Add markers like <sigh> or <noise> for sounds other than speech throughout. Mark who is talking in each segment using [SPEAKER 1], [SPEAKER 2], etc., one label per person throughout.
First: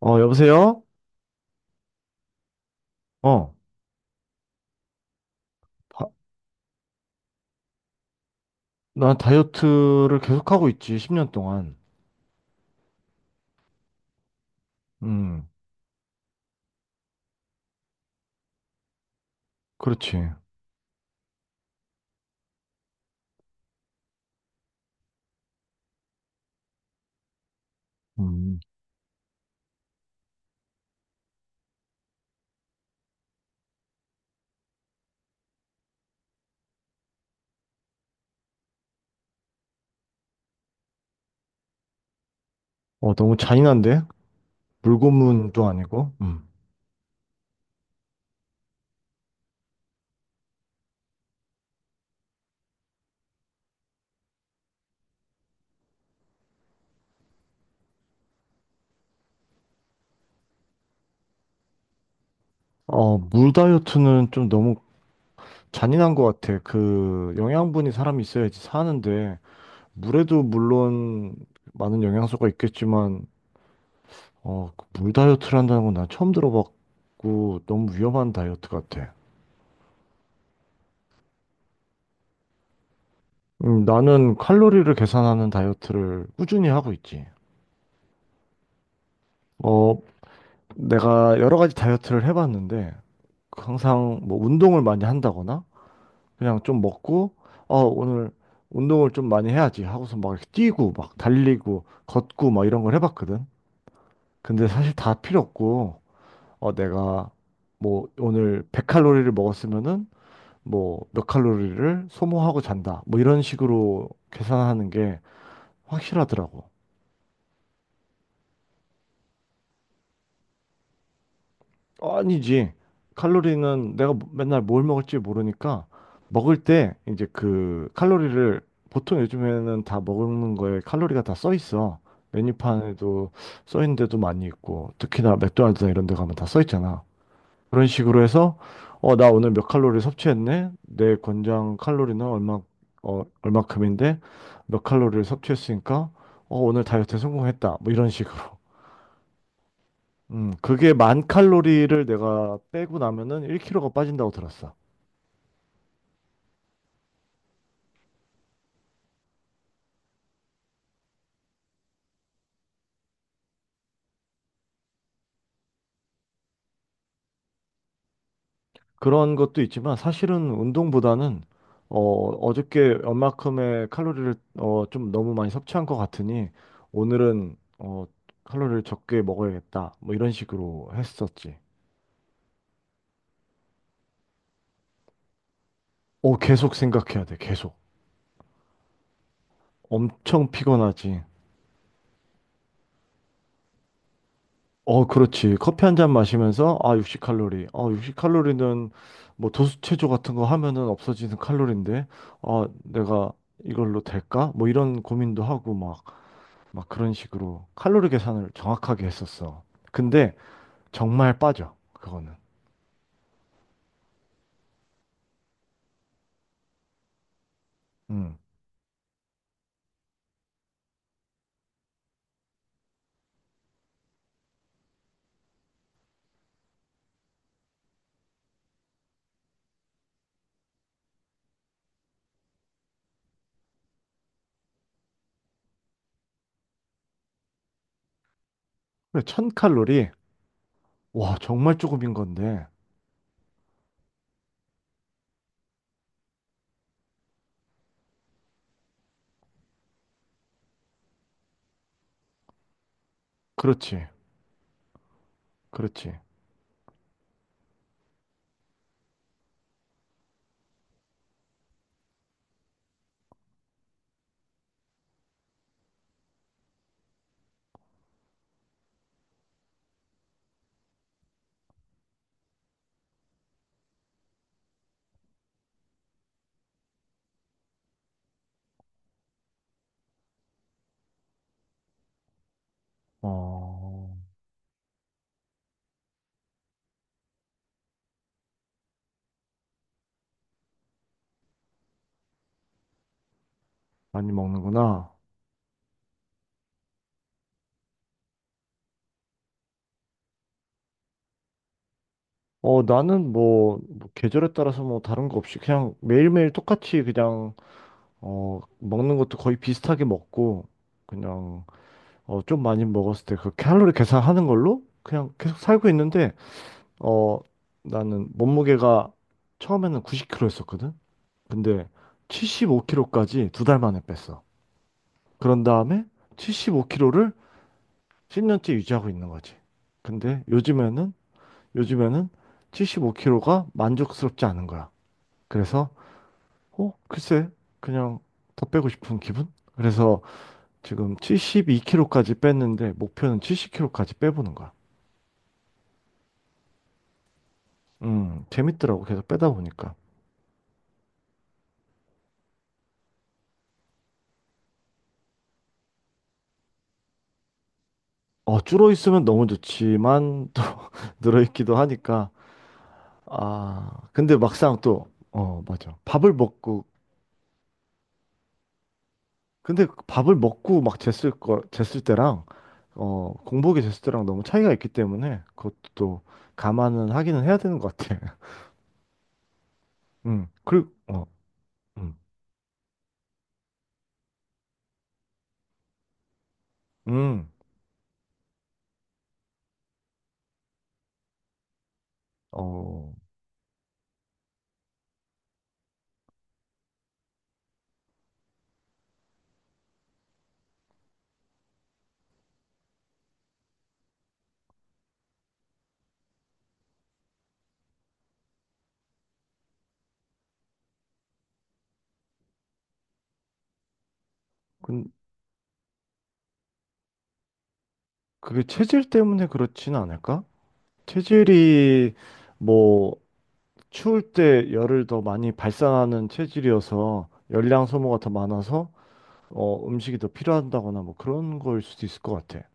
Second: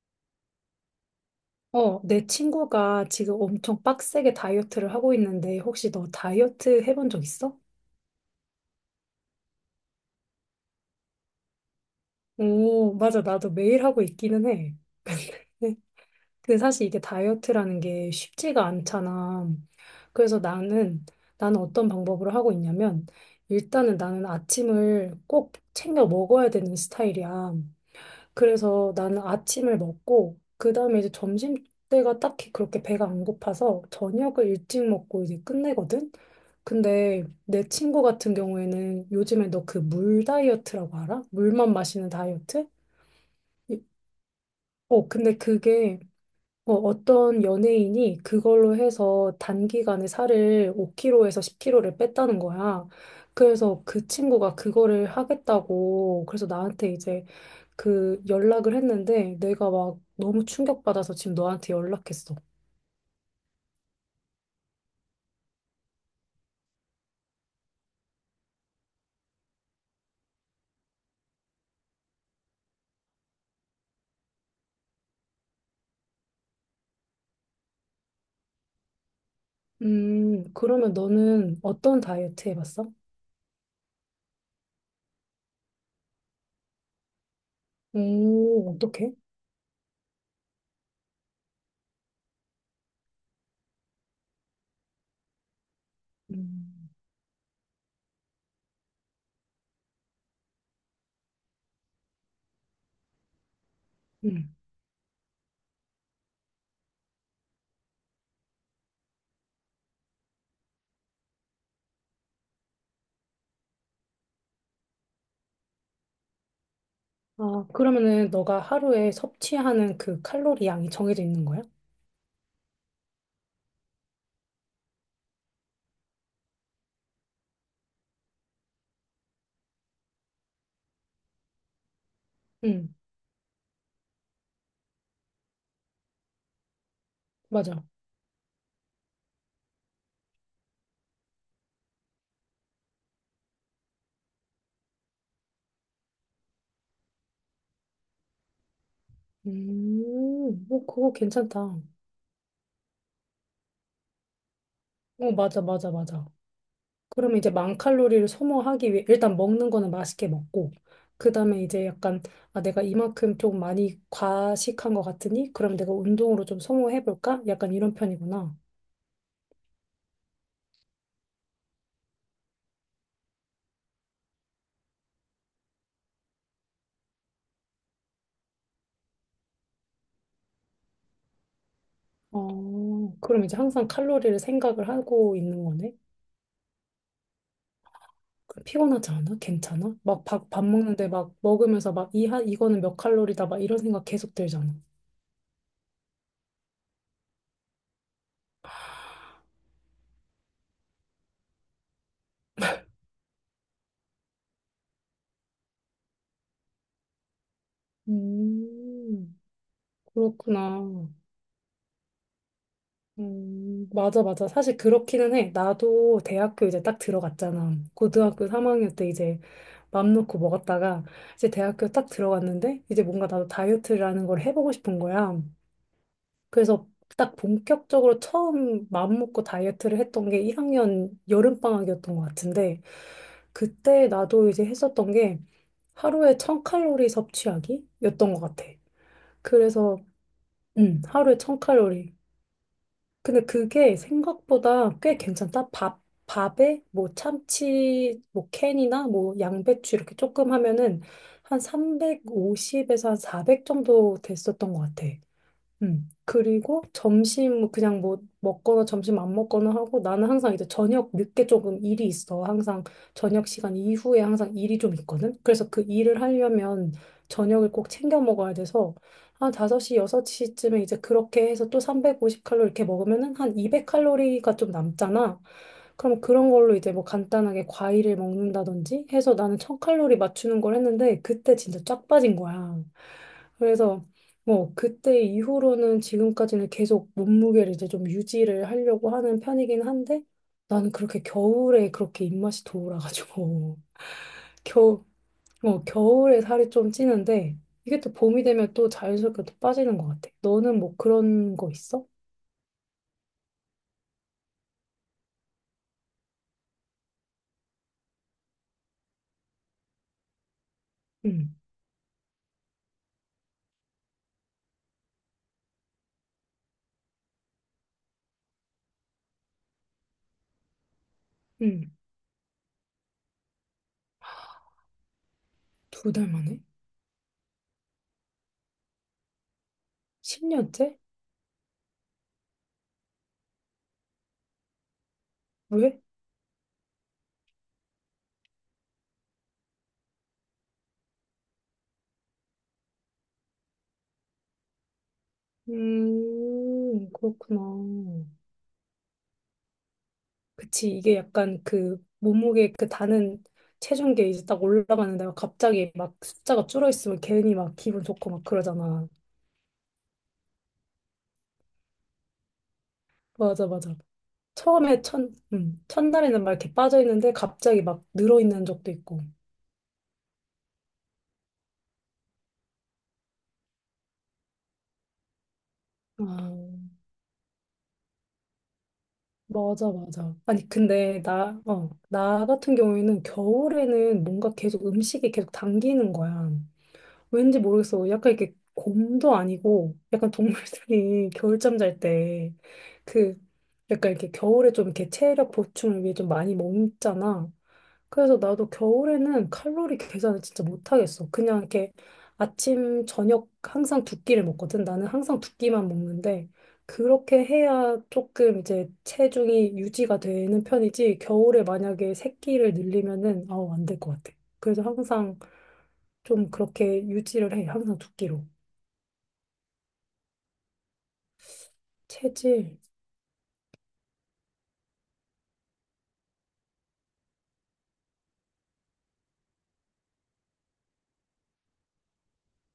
[SPEAKER 1] 어, 여보세요?
[SPEAKER 2] 내 친구가 지금
[SPEAKER 1] 어,
[SPEAKER 2] 엄청 빡세게 다이어트를 하고 있는데, 혹시 너
[SPEAKER 1] 바-
[SPEAKER 2] 다이어트 해본 적 있어?
[SPEAKER 1] 난 다이어트를 계속하고 있지, 10년 동안.
[SPEAKER 2] 오, 맞아. 나도 매일 하고 있기는 해.
[SPEAKER 1] 음,
[SPEAKER 2] <laughs> 근데 근데 사실 이게 다이어트라는 게 쉽지가 않잖아.
[SPEAKER 1] 그렇지.
[SPEAKER 2] 그래서 나는 어떤 방법으로 하고 있냐면, 일단은 나는 아침을 꼭 챙겨 먹어야 되는 스타일이야.
[SPEAKER 1] 음,
[SPEAKER 2] 그래서 나는 아침을 먹고 그다음에 이제 점심 때가 딱히 그렇게 배가 안 고파서 저녁을 일찍 먹고 이제 끝내거든. 근데 내 친구 같은 경우에는 요즘에 너 그 물 다이어트라고 알아? 물만 마시는 다이어트?
[SPEAKER 1] 너무
[SPEAKER 2] 이-
[SPEAKER 1] 잔인한데?
[SPEAKER 2] 근데
[SPEAKER 1] 물고문도
[SPEAKER 2] 그게
[SPEAKER 1] 아니고. 음.
[SPEAKER 2] 어떤 연예인이 그걸로 해서 단기간에 살을 5kg에서 10kg를 뺐다는 거야. 그래서 그 친구가 그거를 하겠다고 그래서 나한테 이제 그 연락을 했는데 내가 막 너무 충격받아서 지금 너한테 연락했어.
[SPEAKER 1] 물 다이어트는 좀 너무 잔인한 것 같아. 그, 영양분이 사람이 있어야지 사는데, 물에도 물론 많은 영양소가 있겠지만, 그물 다이어트를 한다는 건 난 처음 들어봤고, 너무 위험한 다이어트 같아.
[SPEAKER 2] 그러면 너는 어떤 다이어트 해봤어?
[SPEAKER 1] 나는 칼로리를 계산하는 다이어트를 꾸준히 하고 있지.
[SPEAKER 2] 오, 어떡해?
[SPEAKER 1] 어, 내가 여러 가지 다이어트를 해봤는데 항상 뭐 운동을 많이 한다거나 그냥 좀
[SPEAKER 2] 음,
[SPEAKER 1] 먹고 오늘 운동을 좀 많이 해야지 하고서 막 이렇게 뛰고 막 달리고 걷고 막 이런 걸 해봤거든.
[SPEAKER 2] 음.
[SPEAKER 1] 근데 사실 다 필요 없고 내가 뭐 오늘 100칼로리를 먹었으면은 뭐 몇 칼로리를 소모하고 잔다 뭐 이런 식으로 계산하는 게 확실하더라고.
[SPEAKER 2] 아, 그러면은 너가 하루에 섭취하는 그 칼로리 양이 정해져 있는 거야?
[SPEAKER 1] 아니지. 칼로리는 내가 맨날 뭘 먹을지 모르니까 먹을 때 이제 그 칼로리를 보통 요즘에는 다 먹는 거에 칼로리가 다 써 있어.
[SPEAKER 2] 응,
[SPEAKER 1] 메뉴판에도 써 있는 데도 많이 있고 특히나 맥도날드나 이런 데 가면 다 써 있잖아.
[SPEAKER 2] 맞아.
[SPEAKER 1] 그런 식으로 해서 나 오늘 몇 칼로리 섭취했네. 내 권장 칼로리는 얼마큼인데 몇 칼로리를 섭취했으니까 오늘 다이어트에 성공했다. 뭐 이런 식으로.
[SPEAKER 2] 음, 뭐
[SPEAKER 1] 그게
[SPEAKER 2] 그거
[SPEAKER 1] 만
[SPEAKER 2] 괜찮다. 어,
[SPEAKER 1] 칼로리를 내가 빼고 나면은 1kg가 빠진다고 들었어.
[SPEAKER 2] 맞아, 맞아, 맞아. 그러면 이제 10,000칼로리를 소모하기 위해 일단 먹는 거는 맛있게 먹고 그다음에 이제 약간 아 내가 이만큼 좀 많이 과식한 것 같으니 그럼 내가 운동으로 좀 소모해 볼까? 약간 이런 편이구나.
[SPEAKER 1] 그런 것도 있지만 사실은 운동보다는 어저께 얼마큼의 칼로리를 좀 너무 많이 섭취한 것 같으니 오늘은 칼로리를 적게 먹어야겠다. 뭐 이런 식으로 했었지.
[SPEAKER 2] 어, 그럼 이제 항상 칼로리를 생각을 하고 있는 거네.
[SPEAKER 1] 어, 계속 생각해야 돼. 계속.
[SPEAKER 2] 그럼 피곤하지 않아? 괜찮아? 막
[SPEAKER 1] 엄청
[SPEAKER 2] 밥, 밥 먹는데
[SPEAKER 1] 피곤하지.
[SPEAKER 2] 막 먹으면서 막 이, 이거는 몇 칼로리다 막 이런 생각 계속 들잖아.
[SPEAKER 1] 어, 그렇지. 커피 한 잔 마시면서, 아, 60칼로리. 60칼로리는 뭐 도수체조 같은 거 하면은 없어지는 칼로리인데, 아, 내가 이걸로 될까? 뭐 이런 고민도 하고 막, 막 그런 식으로 칼로리 계산을 정확하게
[SPEAKER 2] 음,
[SPEAKER 1] 했었어. 근데
[SPEAKER 2] 그렇구나.
[SPEAKER 1] 정말 빠져. 그거는.
[SPEAKER 2] 맞아, 맞아. 사실 그렇기는 해. 나도 대학교 이제 딱 들어갔잖아.
[SPEAKER 1] 음.
[SPEAKER 2] 고등학교 3학년 때 이제 맘 놓고 먹었다가 이제 대학교 딱 들어갔는데 이제 뭔가 나도 다이어트라는 걸 해보고 싶은 거야. 그래서 딱 본격적으로 처음 맘 먹고 다이어트를 했던 게 1학년 여름방학이었던 것 같은데 그때 나도 이제 했었던 게 하루에 1,000칼로리 섭취하기였던 것 같아.
[SPEAKER 1] 그래,
[SPEAKER 2] 그래서
[SPEAKER 1] 1000칼로리? 와,
[SPEAKER 2] 하루에
[SPEAKER 1] 정말 조금인
[SPEAKER 2] 1,000칼로리.
[SPEAKER 1] 건데.
[SPEAKER 2] 근데 그게 생각보다 꽤 괜찮다. 밥, 밥에 뭐 참치, 뭐 캔이나 뭐 양배추 이렇게 조금 하면은 한 350에서 한 400
[SPEAKER 1] 그렇지.
[SPEAKER 2] 정도 됐었던 것 같아. 음.
[SPEAKER 1] 그렇지.
[SPEAKER 2] 그리고 점심 뭐 그냥 뭐 먹거나 점심 안 먹거나 하고 나는 항상 이제 저녁 늦게 조금 일이 있어. 항상 저녁 시간 이후에 항상 일이 좀 있거든. 그래서 그 일을 하려면 저녁을 꼭 챙겨 먹어야 돼서 한 5시, 6시쯤에 이제 그렇게 해서 또 350칼로리 이렇게 먹으면은 한 200칼로리가 좀 남잖아. 그럼 그런 걸로 이제 뭐 간단하게 과일을 먹는다든지 해서 나는 1,000칼로리 맞추는 걸 했는데 그때 진짜 쫙 빠진 거야. 그래서
[SPEAKER 1] 어,
[SPEAKER 2] 뭐, 그때 이후로는 지금까지는 계속 몸무게를 이제 좀 유지를 하려고 하는 편이긴 한데, 나는 그렇게 겨울에 그렇게 입맛이 돌아가지고,
[SPEAKER 1] 많이
[SPEAKER 2] <laughs> 겨,
[SPEAKER 1] 먹는구나.
[SPEAKER 2] 뭐, 겨울에 살이 좀 찌는데, 이게 또 봄이 되면 또 자연스럽게 또 빠지는 것 같아. 너는 뭐 그런 거 있어?
[SPEAKER 1] 나는 뭐, 뭐 계절에 따라서 뭐 다른 거 없이 그냥 매일매일 똑같이 그냥 먹는 것도 거의 비슷하게 먹고,
[SPEAKER 2] 응,
[SPEAKER 1] 그냥, 좀 많이 먹었을 때 그 칼로리 계산하는 걸로 그냥 계속 살고 있는데, 어, 나는 몸무게가 처음에는 90kg였었거든? 근데
[SPEAKER 2] 응.
[SPEAKER 1] 75kg까지 2달 만에 뺐어. 그런 다음에
[SPEAKER 2] 2달 만에?
[SPEAKER 1] 75kg를 10년째 유지하고 있는 거지. 근데
[SPEAKER 2] 10년째?
[SPEAKER 1] 요즘에는, 요즘에는 75kg가 만족스럽지 않은 거야. 그래서,
[SPEAKER 2] 왜?
[SPEAKER 1] 글쎄, 그냥 더 빼고 싶은 기분? 그래서 지금 72kg까지 뺐는데 목표는 70kg까지 빼보는 거야.
[SPEAKER 2] 그렇구나.
[SPEAKER 1] 재밌더라고. 계속 빼다 보니까.
[SPEAKER 2] 그치, 이게 약간 그 몸무게 그 다는 체중계 이제 딱 올라가는데 막 갑자기 막 숫자가 줄어 있으면 괜히 막 기분 좋고 막
[SPEAKER 1] 줄어
[SPEAKER 2] 그러잖아.
[SPEAKER 1] 있으면 너무 좋지만 또 <laughs> 늘어 있기도 하니까.
[SPEAKER 2] 맞아,
[SPEAKER 1] 아,
[SPEAKER 2] 맞아.
[SPEAKER 1] 근데 막상
[SPEAKER 2] 처음에
[SPEAKER 1] 또
[SPEAKER 2] 첫,
[SPEAKER 1] 어, 맞아. 밥을
[SPEAKER 2] 첫날에는 막 이렇게
[SPEAKER 1] 먹고
[SPEAKER 2] 빠져 있는데 갑자기 막 늘어 있는 적도 있고.
[SPEAKER 1] 근데 밥을 먹고 막 쟀을 때랑 공복에 쟀을 때랑 너무 차이가 있기 때문에 그것도 또
[SPEAKER 2] 아,
[SPEAKER 1] 감안은 하기는 해야 되는 것 같아.
[SPEAKER 2] 맞아,
[SPEAKER 1] <laughs>
[SPEAKER 2] 맞아. 아니,
[SPEAKER 1] 그리고
[SPEAKER 2] 근데
[SPEAKER 1] 어.
[SPEAKER 2] 나,
[SPEAKER 1] 음.
[SPEAKER 2] 나 같은 경우에는 겨울에는 뭔가 계속 음식이 계속 당기는 거야.
[SPEAKER 1] 음.
[SPEAKER 2] 왠지 모르겠어. 약간 이렇게 곰도 아니고, 약간 동물들이 <laughs> 겨울잠 잘 때,
[SPEAKER 1] 어.
[SPEAKER 2] 그, 약간 이렇게 겨울에 좀 이렇게 체력 보충을 위해 좀 많이 먹잖아. 그래서 나도 겨울에는 칼로리 계산을 진짜 못하겠어. 그냥 이렇게 아침, 저녁 항상 두 끼를 먹거든. 나는 항상 두 끼만 먹는데, 그렇게 해야 조금 이제 체중이 유지가 되는 편이지, 겨울에 만약에 세 끼를 늘리면은, 아우, 안 될 것 같아. 그래서
[SPEAKER 1] 근
[SPEAKER 2] 항상 좀 그렇게 유지를 해. 항상 두 끼로.
[SPEAKER 1] 그게 체질 때문에 그렇진 않을까? 체질이
[SPEAKER 2] 체질.
[SPEAKER 1] 뭐 추울 때 열을 더 많이 발산하는 체질이어서 열량 소모가 더 많아서 음식이 더 필요한다거나 뭐 그런 거일 수도 있을 것 같아.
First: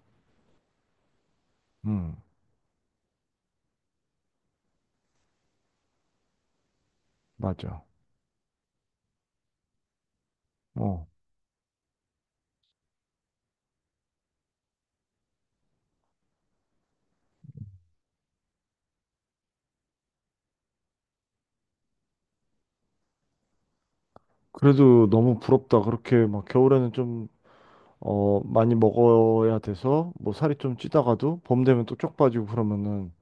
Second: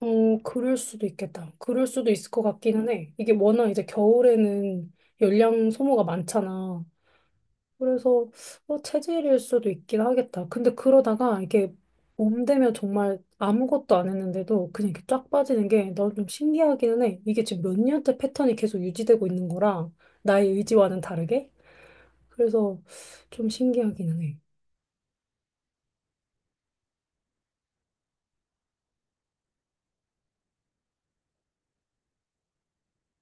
[SPEAKER 2] 어, 그럴 수도 있겠다. 그럴 수도
[SPEAKER 1] 음,
[SPEAKER 2] 있을 것 같기는 해. 이게 워낙 이제 겨울에는 열량 소모가 많잖아.
[SPEAKER 1] 맞아.
[SPEAKER 2] 그래서 체질일 수도 있긴 하겠다. 근데
[SPEAKER 1] 어.
[SPEAKER 2] 그러다가 이게 봄 되면 정말 아무것도 안 했는데도 그냥 이렇게 쫙 빠지는 게 난 좀 신기하기는 해. 이게 지금 몇 년째 패턴이 계속 유지되고 있는 거라 나의 의지와는 다르게. 그래서 좀 신기하기는 해.
[SPEAKER 1] 그래도 너무 부럽다. 그렇게 막 겨울에는 좀 많이 먹어야 돼서 뭐 살이 좀 찌다가도 봄 되면 또 쪽 빠지고 그러면은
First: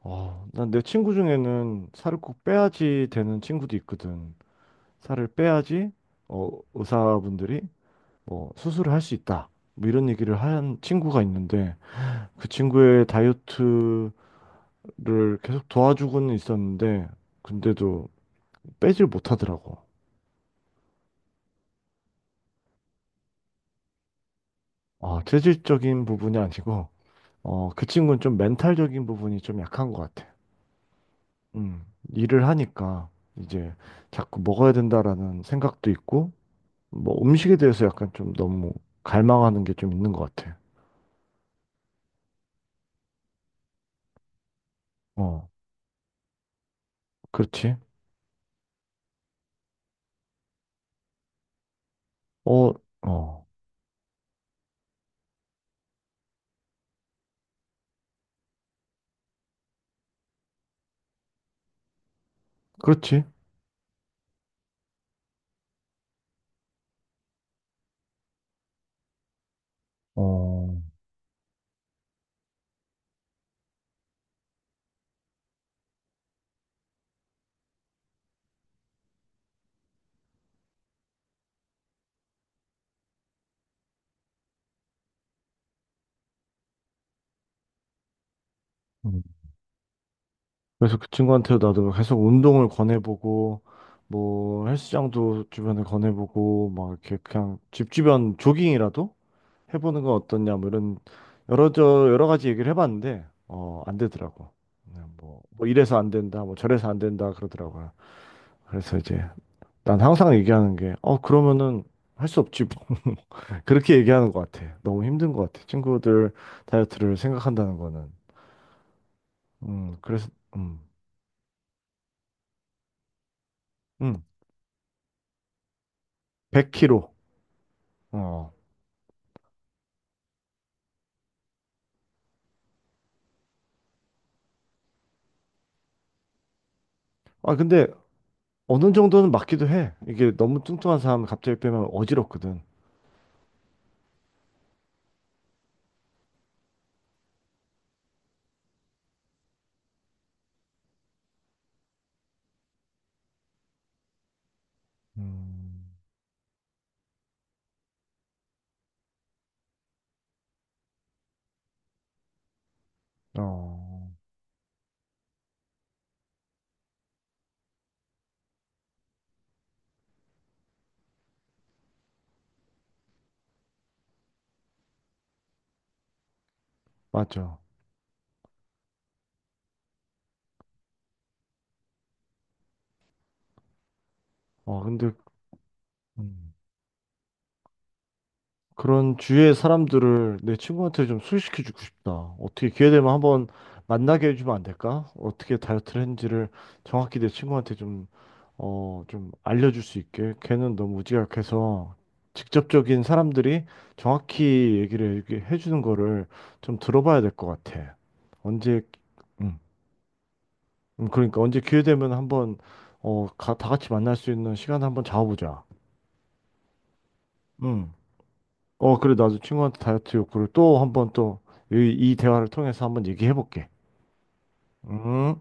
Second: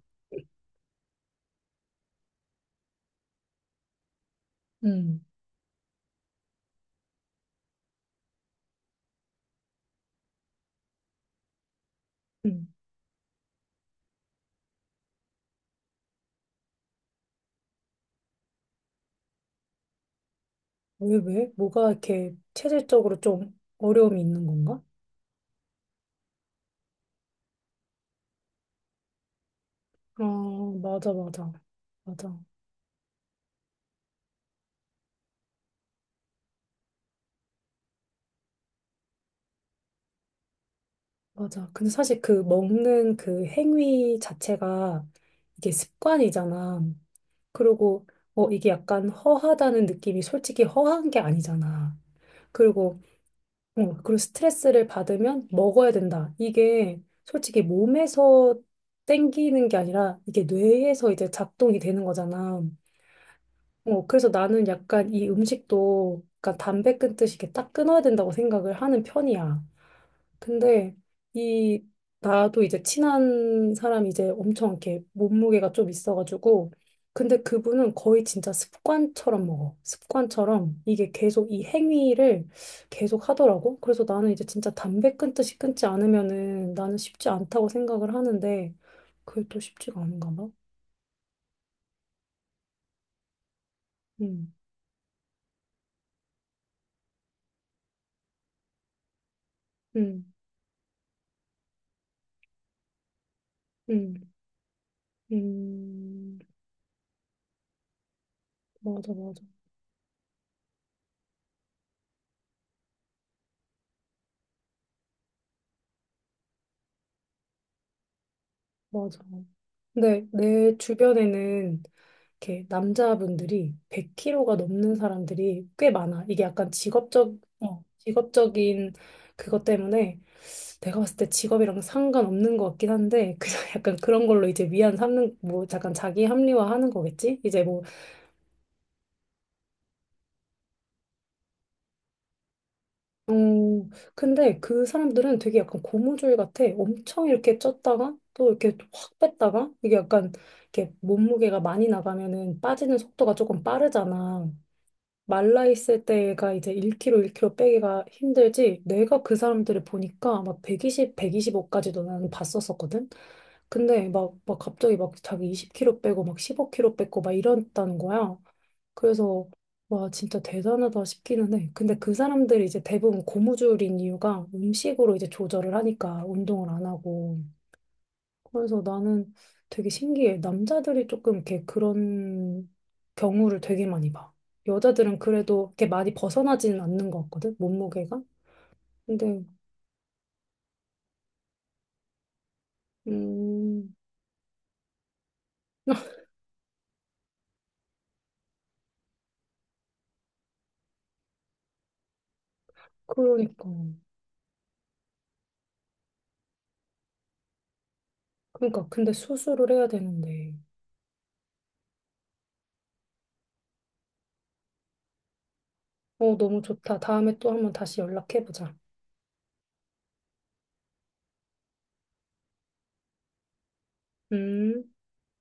[SPEAKER 1] 난 내 친구 중에는 살을 꼭 빼야지 되는 친구도 있거든.
[SPEAKER 2] 음.
[SPEAKER 1] 살을 빼야지 의사분들이 뭐 수술을 할 수 있다. 뭐 이런 얘기를 한 친구가 있는데 그
[SPEAKER 2] 음.
[SPEAKER 1] 친구의 다이어트를 계속 도와주고는 있었는데 근데도 빼질 못하더라고.
[SPEAKER 2] 왜, 왜? 뭐가 이렇게 체질적으로 좀 어려움이 있는 건가?
[SPEAKER 1] 어, 체질적인 부분이 아니고 그 친구는 좀 멘탈적인 부분이 좀 약한 것
[SPEAKER 2] 아,
[SPEAKER 1] 같아.
[SPEAKER 2] 맞아, 맞아.
[SPEAKER 1] 음,
[SPEAKER 2] 맞아,
[SPEAKER 1] 일을 하니까 이제 자꾸 먹어야 된다라는 생각도 있고 뭐 음식에 대해서 약간 좀 너무 갈망하는 게 좀 있는 것 같아.
[SPEAKER 2] 맞아. 근데 사실 그 먹는 그 행위 자체가
[SPEAKER 1] 어,
[SPEAKER 2] 이게 습관이잖아.
[SPEAKER 1] 그렇지.
[SPEAKER 2] 그리고, 이게 약간 허하다는 느낌이 솔직히 허한 게 아니잖아.
[SPEAKER 1] 어,
[SPEAKER 2] 그리고,
[SPEAKER 1] 어,
[SPEAKER 2] 그리고 스트레스를 받으면 먹어야 된다. 이게 솔직히 몸에서 땡기는 게 아니라 이게 뇌에서 이제 작동이 되는 거잖아.
[SPEAKER 1] 그렇지.
[SPEAKER 2] 그래서 나는 약간 이 음식도 약간 담배 끊듯이 이렇게 딱 끊어야 된다고 생각을 하는 편이야.
[SPEAKER 1] 어.
[SPEAKER 2] 근데 이 나도 이제 친한 사람이 이제 엄청 이렇게 몸무게가 좀 있어가지고 근데 그분은 거의 진짜 습관처럼 먹어. 습관처럼 이게 계속 이 행위를 계속 하더라고. 그래서 나는 이제 진짜 담배 끊듯이 끊지 않으면은 나는 쉽지 않다고 생각을 하는데
[SPEAKER 1] 음.
[SPEAKER 2] 그게 또 쉽지가 않은가 봐.
[SPEAKER 1] 그래서 그 친구한테 나도 계속 운동을 권해보고
[SPEAKER 2] 음,
[SPEAKER 1] 뭐 헬스장도 주변에 권해보고 막 이렇게 그냥 집 주변 조깅이라도 해보는 건
[SPEAKER 2] 음,
[SPEAKER 1] 어떠냐 뭐 이런 여러 저 여러 가지 얘기를 해봤는데 안
[SPEAKER 2] 음,
[SPEAKER 1] 되더라고. 그냥 뭐, 뭐 이래서 안
[SPEAKER 2] 음.
[SPEAKER 1] 된다 뭐 저래서 안 된다 그러더라고요. 그래서
[SPEAKER 2] 맞아,
[SPEAKER 1] 이제
[SPEAKER 2] 맞아,
[SPEAKER 1] 난 항상 얘기하는 게 그러면은 할 수 없지 <laughs> 뭐. 그렇게 얘기하는 것 같아. 너무 힘든 것 같아, 친구들 다이어트를 생각한다는 거는.
[SPEAKER 2] 맞아. 근데
[SPEAKER 1] 그래서
[SPEAKER 2] 내 주변에는 이렇게 남자분들이
[SPEAKER 1] 음음
[SPEAKER 2] 100kg가 넘는 사람들이 꽤 많아. 이게 약간
[SPEAKER 1] 100kg.
[SPEAKER 2] 직업적, 직업적인 그것 때문에 내가 봤을 때 직업이랑 상관없는 것 같긴 한데, 그냥 <laughs> 약간 그런 걸로 이제 위안 삼는, 뭐 약간 자기 합리화 하는 거겠지?
[SPEAKER 1] 아,
[SPEAKER 2] 이제 뭐
[SPEAKER 1] 근데 어느 정도는 맞기도 해. 이게 너무 뚱뚱한 사람 갑자기 빼면 어지럽거든.
[SPEAKER 2] 어, 근데 그 사람들은 되게 약간 고무줄 같아. 엄청 이렇게 쪘다가 또 이렇게 확 뺐다가 이게 약간 이렇게 몸무게가 많이 나가면은 빠지는 속도가 조금 빠르잖아. 말라
[SPEAKER 1] 음,
[SPEAKER 2] 있을 때가 이제 1kg, 1kg 빼기가 힘들지. 내가 그 사람들을 보니까 막 120, 125까지도 나는 봤었었거든. 근데
[SPEAKER 1] 어,
[SPEAKER 2] 막, 막 갑자기 막 자기 20kg 빼고 막 15kg 뺐고 막 이랬다는 거야. 그래서 와 진짜 대단하다 싶기는 해. 근데 그 사람들이 이제 대부분 고무줄인 이유가 음식으로 이제 조절을 하니까 운동을 안 하고.
[SPEAKER 1] 맞죠.
[SPEAKER 2] 그래서 나는 되게 신기해. 남자들이 조금 이렇게 그런 경우를 되게 많이 봐.
[SPEAKER 1] 어, 근데
[SPEAKER 2] 여자들은 그래도 이렇게 많이
[SPEAKER 1] 음.
[SPEAKER 2] 벗어나지는 않는 것 같거든, 몸무게가.
[SPEAKER 1] 그런
[SPEAKER 2] 근데
[SPEAKER 1] 주위의 사람들을 내 친구한테 좀 소개시켜주고 싶다. 어떻게 기회 되면 한번
[SPEAKER 2] 음
[SPEAKER 1] 만나게 해주면 안 될까? 어떻게 다이어트를
[SPEAKER 2] <laughs>
[SPEAKER 1] 했는지를 정확히 내 친구한테 좀, 좀 알려줄 수 있게. 걔는 너무 우지각해서 직접적인 사람들이
[SPEAKER 2] 그러니까
[SPEAKER 1] 정확히 얘기를 이렇게 해주는 거를 좀 들어봐야 될 것 같아. 언제,
[SPEAKER 2] 그러니까 근데
[SPEAKER 1] 음,
[SPEAKER 2] 수술을 해야 되는데.
[SPEAKER 1] 그러니까 언제 기회 되면 한번, 다 같이 만날 수 있는 시간 한번 잡아보자.
[SPEAKER 2] 어 너무 좋다. 다음에 또 한번
[SPEAKER 1] 음.
[SPEAKER 2] 다시 연락해 보자.
[SPEAKER 1] 어, 그래, 나도 친구한테 다이어트 욕구를 또 한번 또, 이 대화를 통해서 한번 얘기해 볼게.
[SPEAKER 2] 음.
[SPEAKER 1] 음.